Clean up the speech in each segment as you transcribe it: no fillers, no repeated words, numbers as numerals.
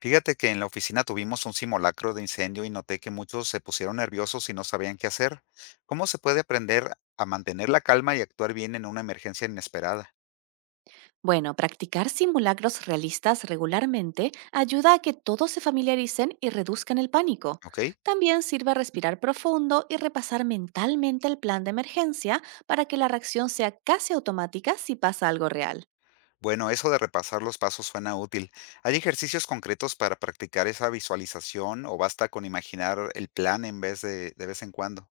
Fíjate que en la oficina tuvimos un simulacro de incendio y noté que muchos se pusieron nerviosos y no sabían qué hacer. ¿Cómo se puede aprender a mantener la calma y actuar bien en una emergencia inesperada? Bueno, practicar simulacros realistas regularmente ayuda a que todos se familiaricen y reduzcan el pánico. ¿Ok? También sirve respirar profundo y repasar mentalmente el plan de emergencia para que la reacción sea casi automática si pasa algo real. Bueno, eso de repasar los pasos suena útil. ¿Hay ejercicios concretos para practicar esa visualización o basta con imaginar el plan en vez de vez en cuando?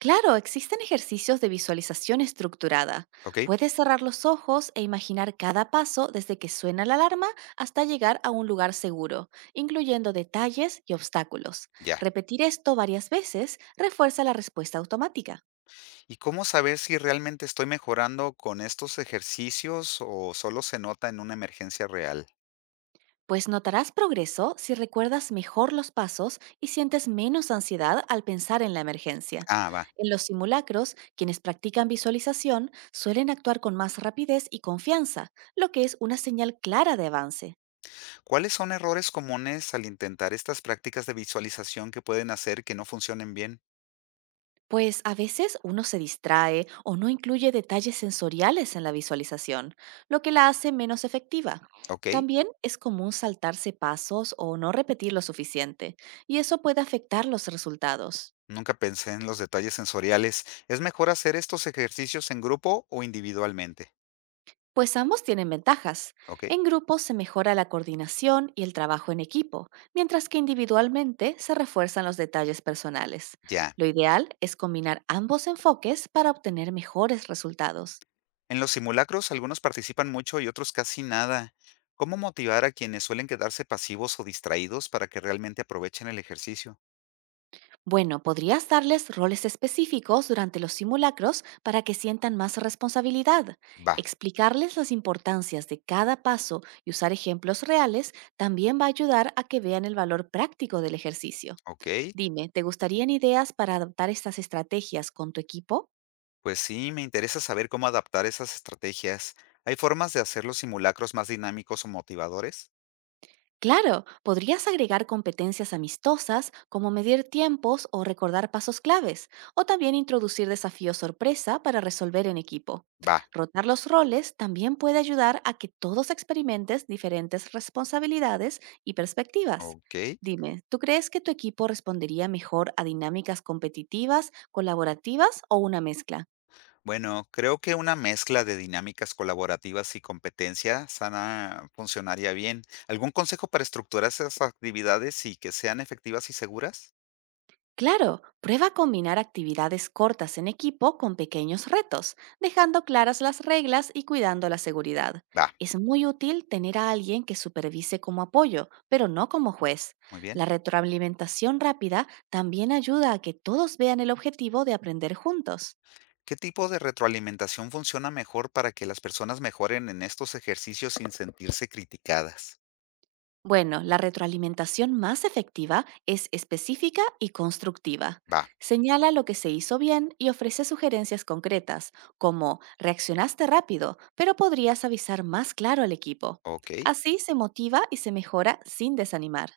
Claro, existen ejercicios de visualización estructurada. ¿Ok? Puedes cerrar los ojos e imaginar cada paso desde que suena la alarma hasta llegar a un lugar seguro, incluyendo detalles y obstáculos. Ya. Repetir esto varias veces refuerza la respuesta automática. ¿Y cómo saber si realmente estoy mejorando con estos ejercicios o solo se nota en una emergencia real? Pues notarás progreso si recuerdas mejor los pasos y sientes menos ansiedad al pensar en la emergencia. Ah, va. En los simulacros, quienes practican visualización suelen actuar con más rapidez y confianza, lo que es una señal clara de avance. ¿Cuáles son errores comunes al intentar estas prácticas de visualización que pueden hacer que no funcionen bien? Pues a veces uno se distrae o no incluye detalles sensoriales en la visualización, lo que la hace menos efectiva. ¿Ok? También es común saltarse pasos o no repetir lo suficiente, y eso puede afectar los resultados. Nunca pensé en los detalles sensoriales. ¿Es mejor hacer estos ejercicios en grupo o individualmente? Pues ambos tienen ventajas. ¿Ok? En grupo se mejora la coordinación y el trabajo en equipo, mientras que individualmente se refuerzan los detalles personales. Ya. Lo ideal es combinar ambos enfoques para obtener mejores resultados. En los simulacros algunos participan mucho y otros casi nada. ¿Cómo motivar a quienes suelen quedarse pasivos o distraídos para que realmente aprovechen el ejercicio? Bueno, podrías darles roles específicos durante los simulacros para que sientan más responsabilidad. Va, Explicarles las importancias de cada paso y usar ejemplos reales también va a ayudar a que vean el valor práctico del ejercicio. ok. Dime, ¿te gustarían ideas para adaptar estas estrategias con tu equipo? Pues sí, me interesa saber cómo adaptar esas estrategias. ¿Hay formas de hacer los simulacros más dinámicos o motivadores? Claro, podrías agregar competencias amistosas como medir tiempos o recordar pasos claves, o también introducir desafíos sorpresa para resolver en equipo. Va. Rotar los roles también puede ayudar a que todos experimentes diferentes responsabilidades y perspectivas. Okey. Dime, ¿tú crees que tu equipo respondería mejor a dinámicas competitivas, colaborativas o una mezcla? Bueno, creo que una mezcla de dinámicas colaborativas y competencia sana funcionaría bien. ¿Algún consejo para estructurar esas actividades y que sean efectivas y seguras? Claro, prueba a combinar actividades cortas en equipo con pequeños retos, dejando claras las reglas y cuidando la seguridad. Va, Es muy útil tener a alguien que supervise como apoyo, pero no como juez. muy La bien. retroalimentación rápida también ayuda a que todos vean el objetivo de aprender juntos. ¿Qué tipo de retroalimentación funciona mejor para que las personas mejoren en estos ejercicios sin sentirse criticadas? Bueno, la retroalimentación más efectiva es específica y constructiva. Va, Señala lo que se hizo bien y ofrece sugerencias concretas, como reaccionaste rápido, pero podrías avisar más claro al equipo. okey. Así se motiva y se mejora sin desanimar.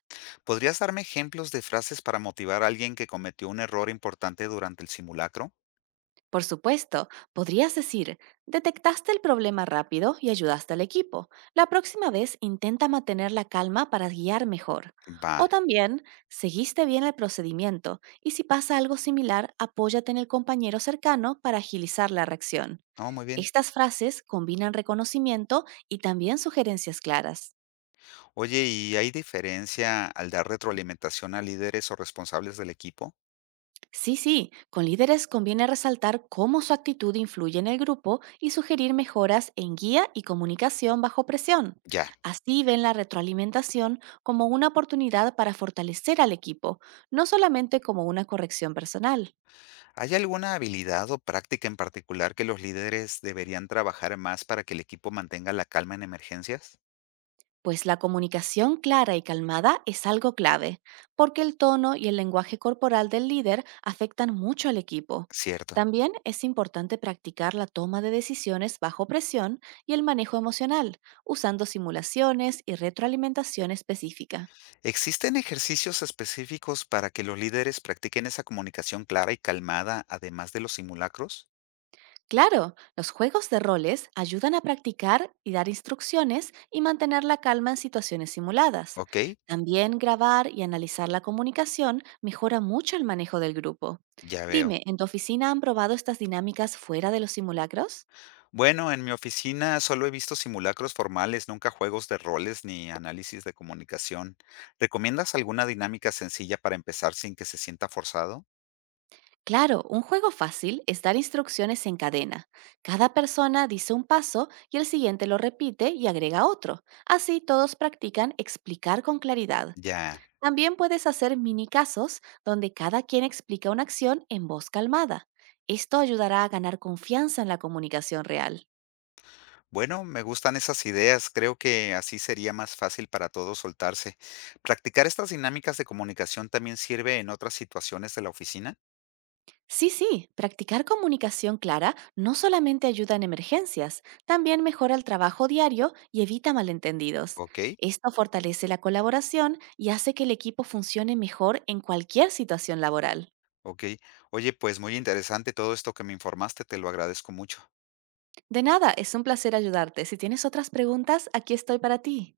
¿Podrías darme ejemplos de frases para motivar a alguien que cometió un error importante durante el simulacro? Por supuesto, podrías decir, detectaste el problema rápido y ayudaste al equipo. La próxima vez intenta mantener la calma para guiar mejor. Va. O también, seguiste bien el procedimiento y si pasa algo similar, apóyate en el compañero cercano para agilizar la reacción. No, muy bien. Estas frases combinan reconocimiento y también sugerencias claras. Oye, ¿y hay diferencia al dar retroalimentación a líderes o responsables del equipo? Sí, sí, con líderes conviene resaltar cómo su actitud influye en el grupo y sugerir mejoras en guía y comunicación bajo presión. Ya. Así ven la retroalimentación como una oportunidad para fortalecer al equipo, no solamente como una corrección personal. ¿Hay alguna habilidad o práctica en particular que los líderes deberían trabajar más para que el equipo mantenga la calma en emergencias? Pues la comunicación clara y calmada es algo clave, porque el tono y el lenguaje corporal del líder afectan mucho al equipo. Cierto. También es importante practicar la toma de decisiones bajo presión y el manejo emocional, usando simulaciones y retroalimentación específica. ¿Existen ejercicios específicos para que los líderes practiquen esa comunicación clara y calmada, además de los simulacros? Claro, los juegos de roles ayudan a practicar y dar instrucciones y mantener la calma en situaciones simuladas. Ok, También grabar y analizar la comunicación mejora mucho el manejo del grupo. ya veo. Dime, ¿en tu oficina han probado estas dinámicas fuera de los simulacros? Bueno, en mi oficina solo he visto simulacros formales, nunca juegos de roles ni análisis de comunicación. ¿Recomiendas alguna dinámica sencilla para empezar sin que se sienta forzado? Claro, un juego fácil es dar instrucciones en cadena. Cada persona dice un paso y el siguiente lo repite y agrega otro. Así todos practican explicar con claridad. Ya. También puedes hacer mini casos donde cada quien explica una acción en voz calmada. Esto ayudará a ganar confianza en la comunicación real. Bueno, me gustan esas ideas. Creo que así sería más fácil para todos soltarse. ¿Practicar estas dinámicas de comunicación también sirve en otras situaciones de la oficina? Sí, sí, practicar comunicación clara no solamente ayuda en emergencias, también mejora el trabajo diario y evita malentendidos. Ok, Esto fortalece la colaboración y hace que el equipo funcione mejor en cualquier situación laboral. ok. Oye, pues muy interesante todo esto que me informaste, te lo agradezco mucho. De nada, es un placer ayudarte. Si tienes otras preguntas, aquí estoy para ti.